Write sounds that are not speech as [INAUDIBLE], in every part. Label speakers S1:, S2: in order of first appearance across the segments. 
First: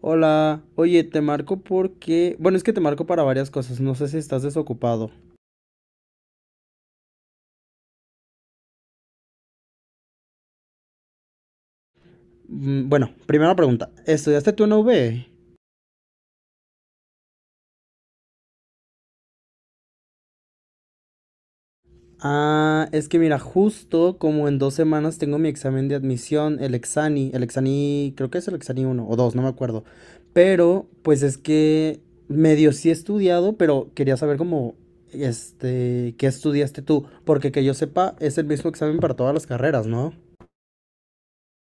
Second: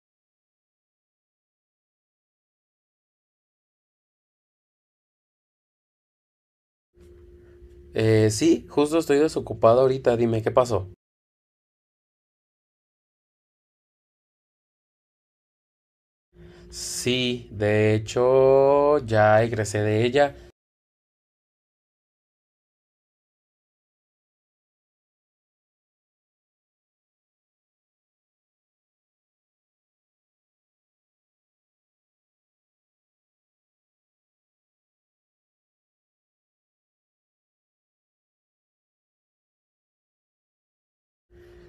S1: Hola, oye, te marco porque, bueno, es que te marco para varias cosas, no sé si estás desocupado.
S2: Sí, justo estoy desocupado ahorita, dime qué pasó.
S1: Bueno, primera pregunta, ¿estudiaste tú en la UV?
S2: Sí, de hecho, ya egresé de ella.
S1: Ah, es que mira, justo como en dos semanas tengo mi examen de admisión, el Exani, creo que es el Exani uno o dos, no me acuerdo. Pero, pues es que medio sí he estudiado, pero quería saber cómo, qué estudiaste tú, porque que yo sepa, es el mismo examen para todas las carreras, ¿no?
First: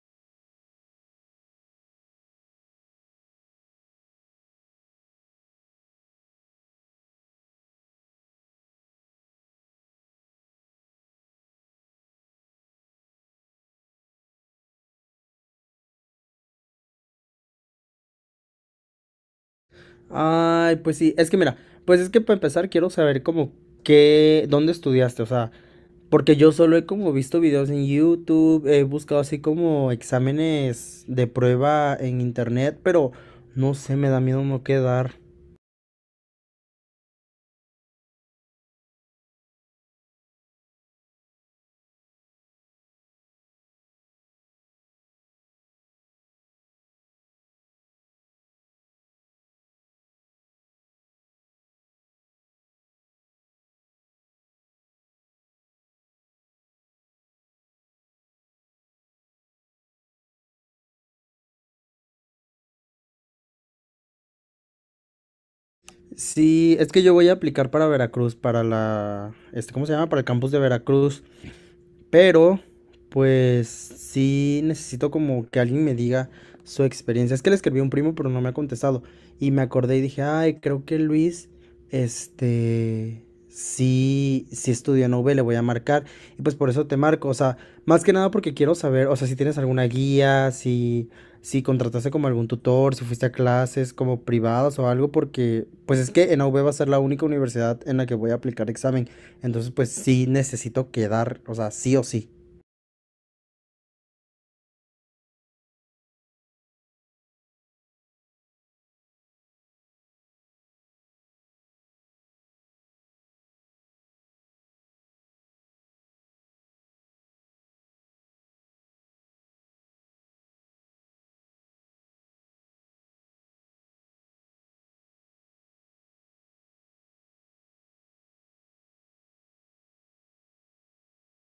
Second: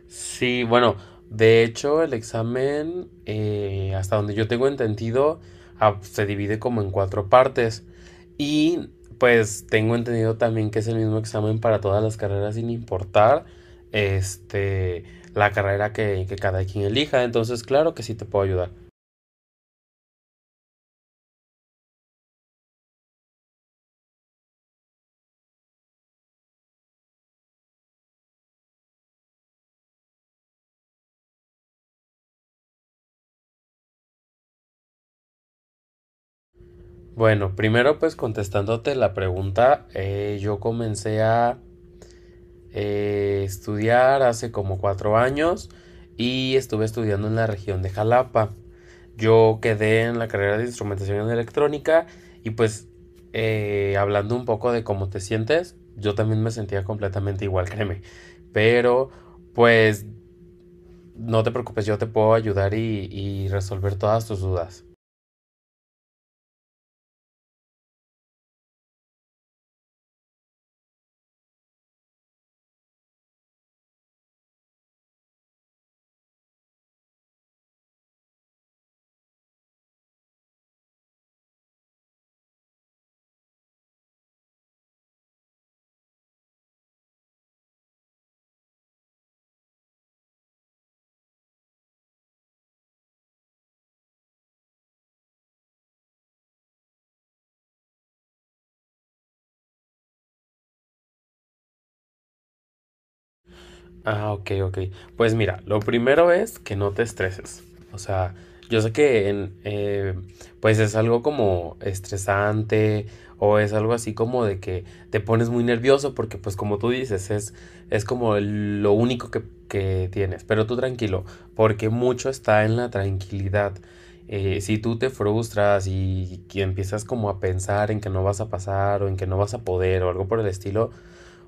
S2: Sí, bueno, de hecho, el examen, hasta donde yo tengo entendido, se divide como en cuatro partes. Y pues tengo entendido también que es el mismo examen para todas las carreras sin importar este, la carrera que cada quien elija. Entonces, claro que sí te puedo ayudar.
S1: Ay, pues sí, es que mira, pues es que para empezar quiero saber como qué, dónde estudiaste, o sea, porque yo solo he como visto videos en YouTube, he buscado así como exámenes de prueba en internet, pero no sé, me da miedo no quedar.
S2: Bueno, primero pues contestándote la pregunta, yo comencé a estudiar hace como 4 años y estuve estudiando en la región de Jalapa. Yo quedé en la carrera de instrumentación electrónica y pues hablando un poco de cómo te sientes, yo también me sentía completamente igual, [LAUGHS] créeme. Pero pues no te preocupes, yo te puedo ayudar y resolver todas tus dudas.
S1: Sí, es que yo voy a aplicar para Veracruz, para la, este, ¿cómo se llama? Para el campus de Veracruz. Pero, pues sí necesito como que alguien me diga su experiencia. Es que le escribí a un primo, pero no me ha contestado. Y me acordé y dije, ay, creo que Luis, este, sí estudió en UV, le voy a marcar. Y pues por eso te marco. O sea, más que nada porque quiero saber, o sea, si tienes alguna guía, si, si contrataste como algún tutor, si fuiste a clases como privadas o algo, porque pues es que en UV va a ser la única universidad en la que voy a aplicar examen. Entonces, pues sí necesito quedar, o sea, sí o sí.
S2: Ah, ok, ok. Pues mira, lo primero es que no te estreses. O sea, yo sé que en, pues es algo como estresante o es algo así como de que te pones muy nervioso porque pues como tú dices, es como lo único que tienes. Pero tú tranquilo, porque mucho está en la tranquilidad. Si tú te frustras y empiezas como a pensar en que no vas a pasar o en que no vas a poder o algo por el estilo,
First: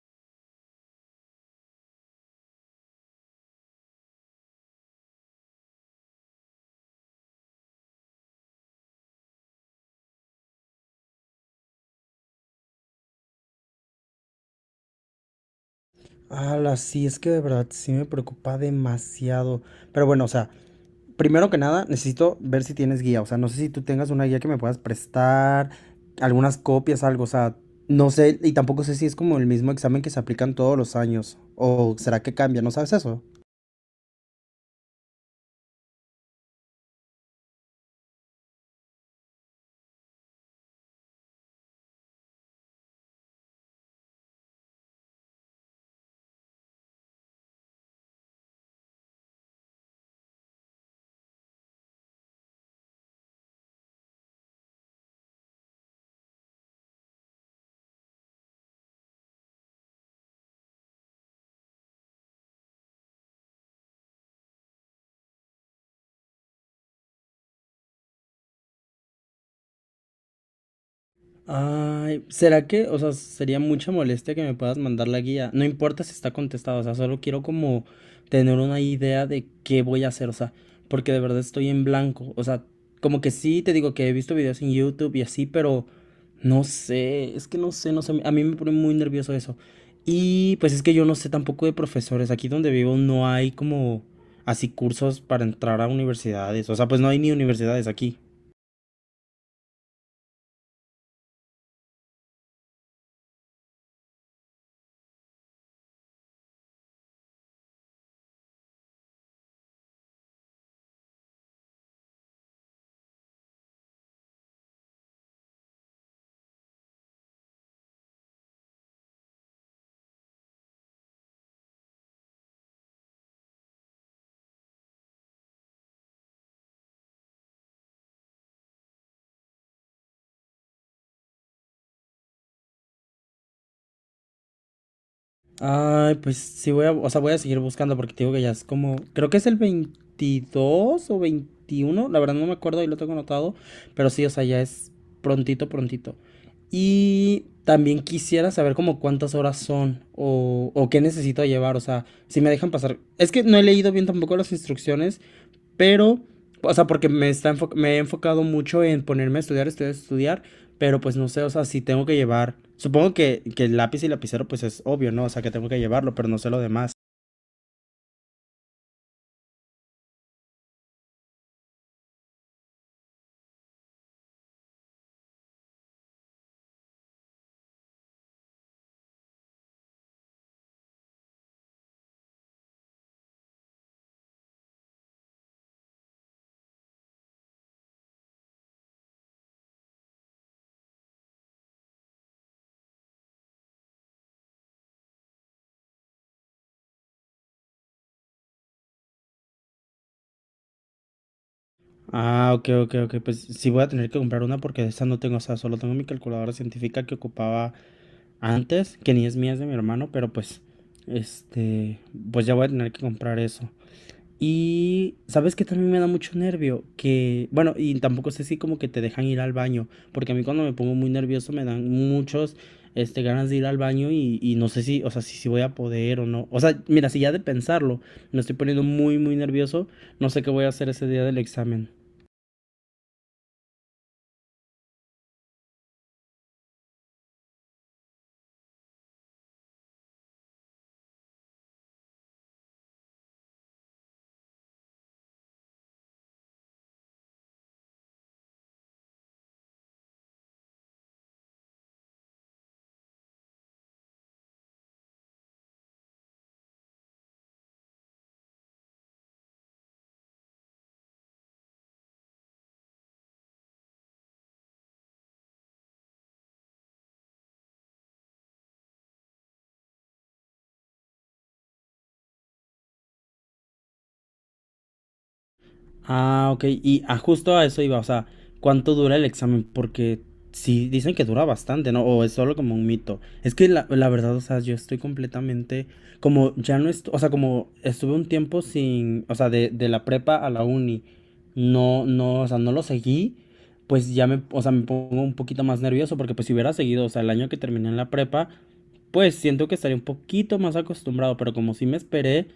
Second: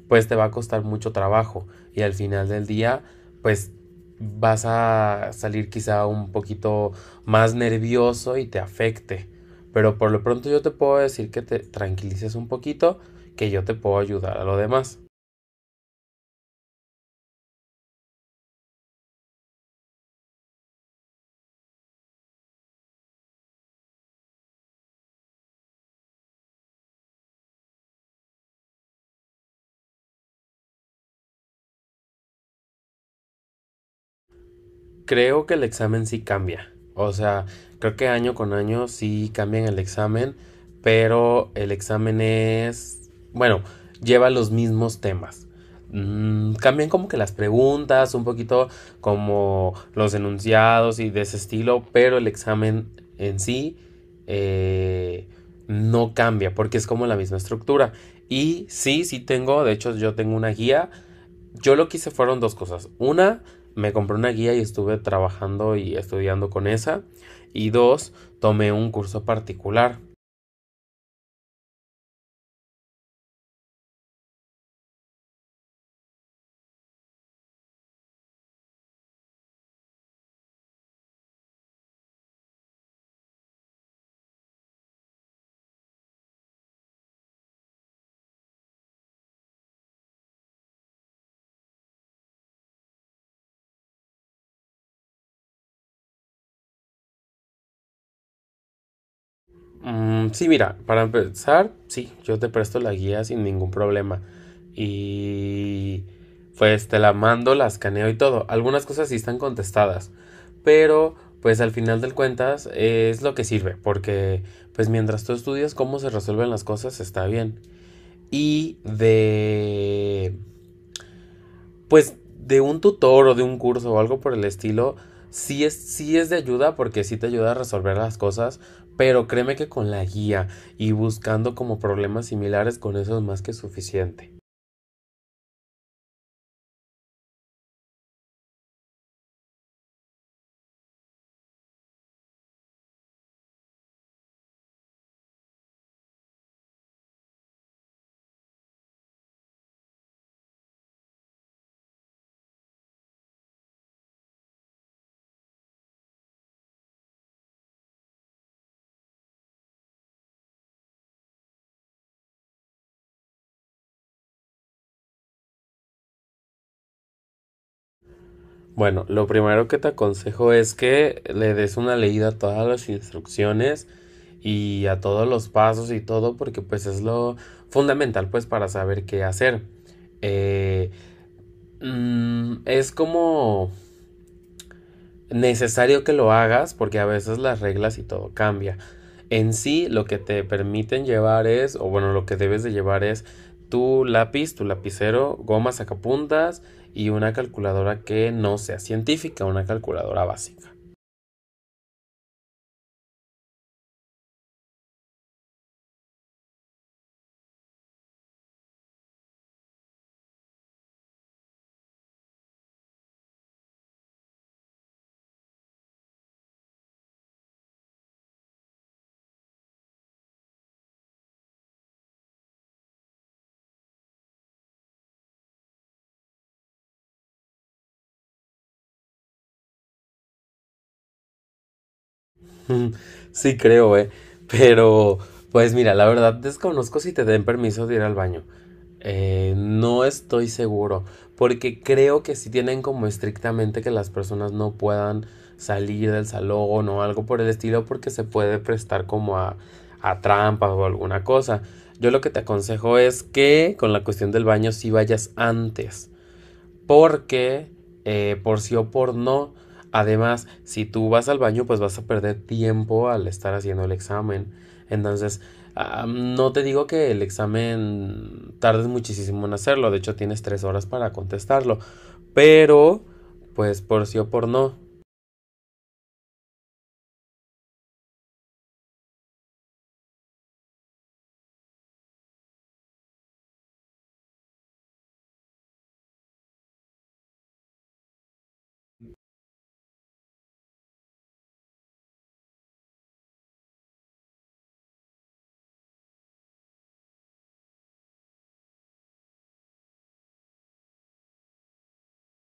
S2: pues te va a costar mucho trabajo y al final del día, pues vas a salir quizá un poquito más nervioso y te afecte. Pero por lo pronto yo te puedo decir que te tranquilices un poquito, que yo te puedo ayudar a lo demás.
S1: Ala, sí, es que de verdad sí me preocupa demasiado. Pero bueno, o sea, primero que nada, necesito ver si tienes guía. O sea, no sé si tú tengas una guía que me puedas prestar, algunas copias, algo. O sea, no sé, y tampoco sé si es como el mismo examen que se aplican todos los años. O será que cambia, ¿no sabes eso?
S2: Creo que el examen sí cambia. O sea, creo que año con año sí cambian el examen, pero el examen es, bueno, lleva los mismos temas. Cambian como que las preguntas, un poquito como los enunciados y de ese estilo, pero el examen en sí eh, no cambia porque es como la misma estructura. Y sí, sí tengo. De hecho, yo tengo una guía. Yo lo que hice fueron dos cosas. Una, me compré una guía y estuve trabajando y estudiando con esa. Y dos, tomé un curso particular.
S1: Ay, ¿será que, o sea, sería mucha molestia que me puedas mandar la guía? No importa si está contestado, o sea, solo quiero como tener una idea de qué voy a hacer, o sea, porque de verdad estoy en blanco, o sea, como que sí, te digo que he visto videos en YouTube y así, pero no sé, es que no sé, no sé, a mí me pone muy nervioso eso. Y pues es que yo no sé tampoco de profesores, aquí donde vivo no hay como así cursos para entrar a universidades, o sea, pues no hay ni universidades aquí.
S2: Mm, sí, mira, para empezar, sí, yo te presto la guía sin ningún problema. Y pues te la mando, la escaneo y todo. Algunas cosas sí están contestadas. Pero pues al final del cuentas es lo que sirve. Porque pues mientras tú estudias cómo se resuelven las cosas está bien. Y de pues de un tutor o de un curso o algo por el estilo, sí es de ayuda porque sí te ayuda a resolver las cosas, pero créeme que con la guía y buscando como problemas similares con eso es más que suficiente.
S1: Ay, pues sí voy a, o sea, voy a seguir buscando porque te digo que ya es como, creo que es el 22 o 21, la verdad no me acuerdo y lo tengo anotado, pero sí, o sea, ya es prontito, prontito. Y también quisiera saber como cuántas horas son o qué necesito llevar, o sea, si me dejan pasar. Es que no he leído bien tampoco las instrucciones pero, o sea, porque me, me he enfocado mucho en ponerme a estudiar, estudiar, estudiar, pero pues no sé, o sea, si tengo que llevar, supongo que el lápiz y lapicero pues es obvio, ¿no? O sea, que tengo que llevarlo, pero no sé lo demás.
S2: Bueno, lo primero que te aconsejo es que le des una leída a todas las instrucciones y a todos los pasos y todo porque pues es lo fundamental pues para saber qué hacer. Eh, es como necesario que lo hagas porque a veces las reglas y todo cambia. En sí, lo que te permiten llevar es, o bueno, lo que debes de llevar es tu lápiz, tu lapicero, goma sacapuntas y una calculadora que no sea científica, una calculadora básica.
S1: Ah, ok, ok, ok, pues sí voy a tener que comprar una porque esa no tengo, o sea, solo tengo mi calculadora científica que ocupaba antes, que ni es mía, es de mi hermano, pero pues, este, pues ya voy a tener que comprar eso. Y sabes que también me da mucho nervio, que, bueno, y tampoco sé si como que te dejan ir al baño, porque a mí cuando me pongo muy nervioso me dan muchos, ganas de ir al baño y no sé si, o sea, si, si voy a poder o no. O sea, mira, si ya de pensarlo me estoy poniendo muy, muy nervioso, no sé qué voy a hacer ese día del examen.
S2: [LAUGHS] Sí creo. Pero, pues mira, la verdad desconozco si te den permiso de ir al baño. No estoy seguro, porque creo que sí tienen como estrictamente que las personas no puedan salir del salón o algo por el estilo, porque se puede prestar como a trampas o alguna cosa. Yo lo que te aconsejo es que con la cuestión del baño sí vayas antes. Porque, por sí o por no, además, si tú vas al baño, pues vas a perder tiempo al estar haciendo el examen. Entonces, no te digo que el examen tardes muchísimo en hacerlo, de hecho tienes 3 horas para contestarlo, pero, pues por sí o por no,
S1: Ah, ok. Y ah, justo a eso iba, o sea, ¿cuánto dura el examen? Porque sí dicen que dura bastante, ¿no? O es solo como un mito. Es que la verdad, o sea, yo estoy completamente, como ya no estoy, o sea, como estuve un tiempo sin, o sea, de la prepa a la uni, no, no, o sea, no lo seguí, pues ya me, o sea, me pongo un poquito más nervioso porque pues si hubiera seguido, o sea, el año que terminé en la prepa, pues siento que estaría un poquito más acostumbrado, pero como sí me esperé,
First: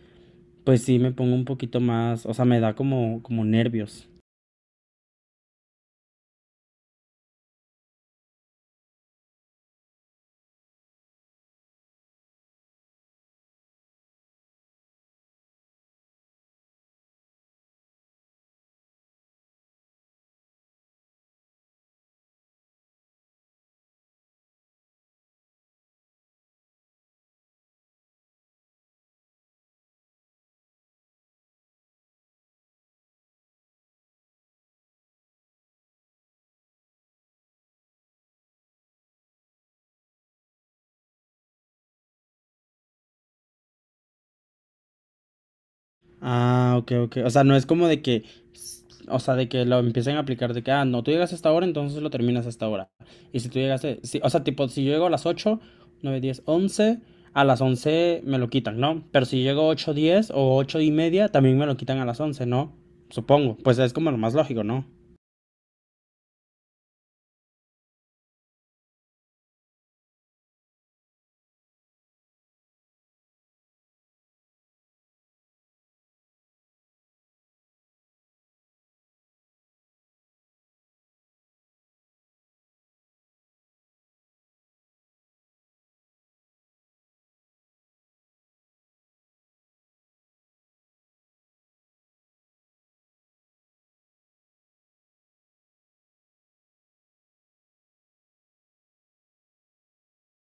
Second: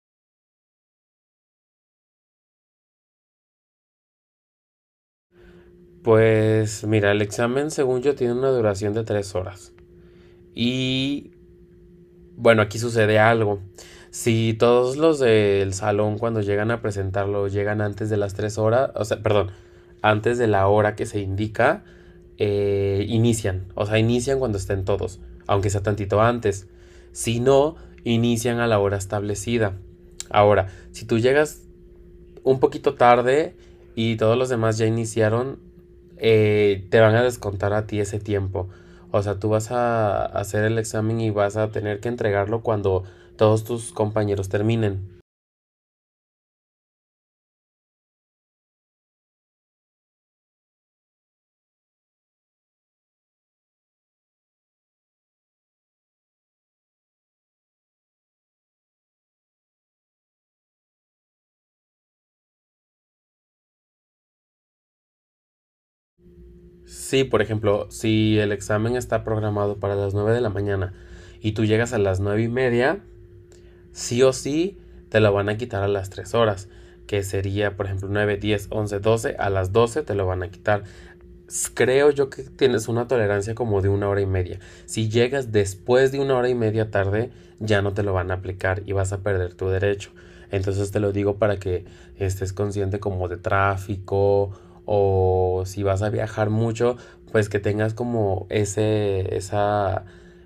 S1: pues sí, me pongo un poquito más, o sea, me da como, como nervios.
S2: pues mira, el examen según yo tiene una duración de 3 horas. Y bueno, aquí sucede algo. Si todos los del salón cuando llegan a presentarlo llegan antes de las 3 horas, o sea, perdón, antes de la hora que se indica, inician. O sea, inician cuando estén todos, aunque sea tantito antes. Si no, inician a la hora establecida. Ahora, si tú llegas un poquito tarde y todos los demás ya iniciaron, te van a descontar a ti ese tiempo. O sea, tú vas a hacer el examen y vas a tener que entregarlo cuando todos tus compañeros terminen.
S1: Ah, ok, ok. O sea, no es como de que, o sea, de que lo empiecen a aplicar de que, ah, no, tú llegas a esta hora, entonces lo terminas a esta hora. Y si tú llegaste, sí, o sea, tipo, si yo llego a las 8, 9, 10, 11, a las 11 me lo quitan, ¿no? Pero si llego 8, 10 o 8 y media, también me lo quitan a las 11, ¿no? Supongo. Pues es como lo más lógico, ¿no?
S2: Sí, por ejemplo, si el examen está programado para las 9 de la mañana y tú llegas a las 9:30, sí o sí te lo van a quitar a las 3 horas, que sería, por ejemplo, 9, 10, 11, 12. A las 12 te lo van a quitar. Creo yo que tienes una tolerancia como de una hora y media. Si llegas después de una hora y media tarde, ya no te lo van a aplicar y vas a perder tu derecho. Entonces te lo digo para que estés consciente como de tráfico o si vas a viajar mucho, pues que tengas como ese, esa,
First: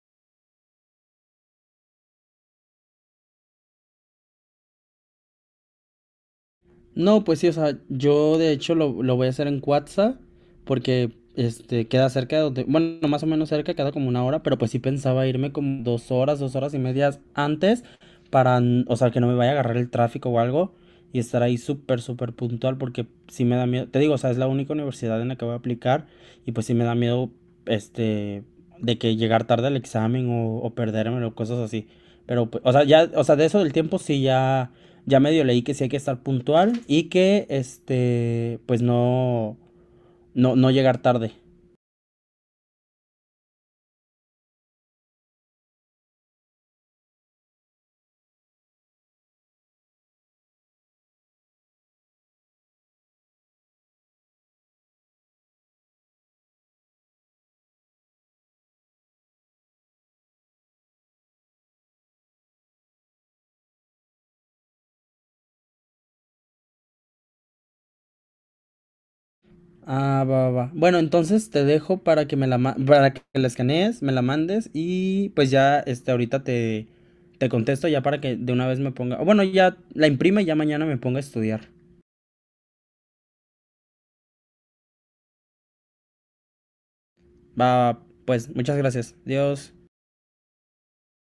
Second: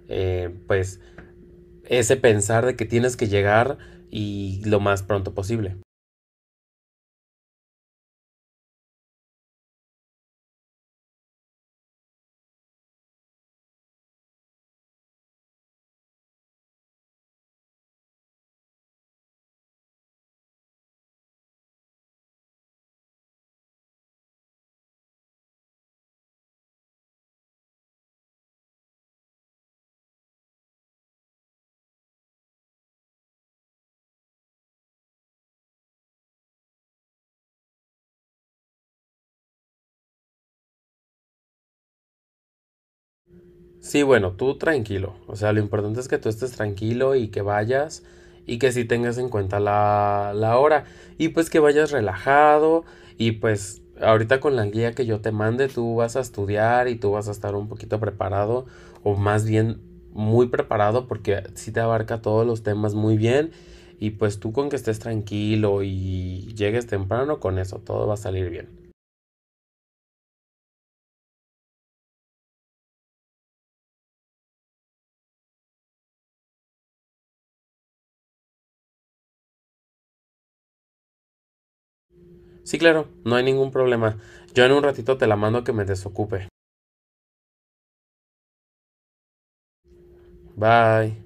S2: pues ese pensar de que tienes que llegar y lo más pronto posible.
S1: No, pues sí, o sea, yo de hecho lo voy a hacer en Cuatza, porque este queda cerca de donde, bueno, más o menos cerca, queda como una hora, pero pues sí pensaba irme como dos horas y medias antes, para, o sea, que no me vaya a agarrar el tráfico o algo, y estar ahí súper, súper puntual, porque sí me da miedo, te digo, o sea, es la única universidad en la que voy a aplicar, y pues sí me da miedo, este, de que llegar tarde al examen o perdérmelo, cosas así. Pero, pues, o sea, ya, o sea, de eso del tiempo sí ya. Ya medio leí que sí hay que estar puntual y que, este, pues no, no, no llegar tarde.
S2: Sí, bueno, tú tranquilo. O sea, lo importante es que tú estés tranquilo y que vayas y que sí tengas en cuenta la hora. Y pues que vayas relajado y pues ahorita con la guía que yo te mande tú vas a estudiar y tú vas a estar un poquito preparado o más bien muy preparado porque sí te abarca todos los temas muy bien y pues tú con que estés tranquilo y llegues temprano con eso todo va a salir bien.
S1: Ah, va, va, va. Bueno, entonces te dejo para que me la, para que la escanees, me la mandes y pues ya, ahorita te, te contesto ya para que de una vez me ponga, o bueno, ya la imprime y ya mañana me ponga a estudiar.
S2: Sí, claro, no hay ningún problema. Yo en un ratito te la mando que me desocupe.
S1: Va, pues, muchas gracias. Adiós.
S2: Bye.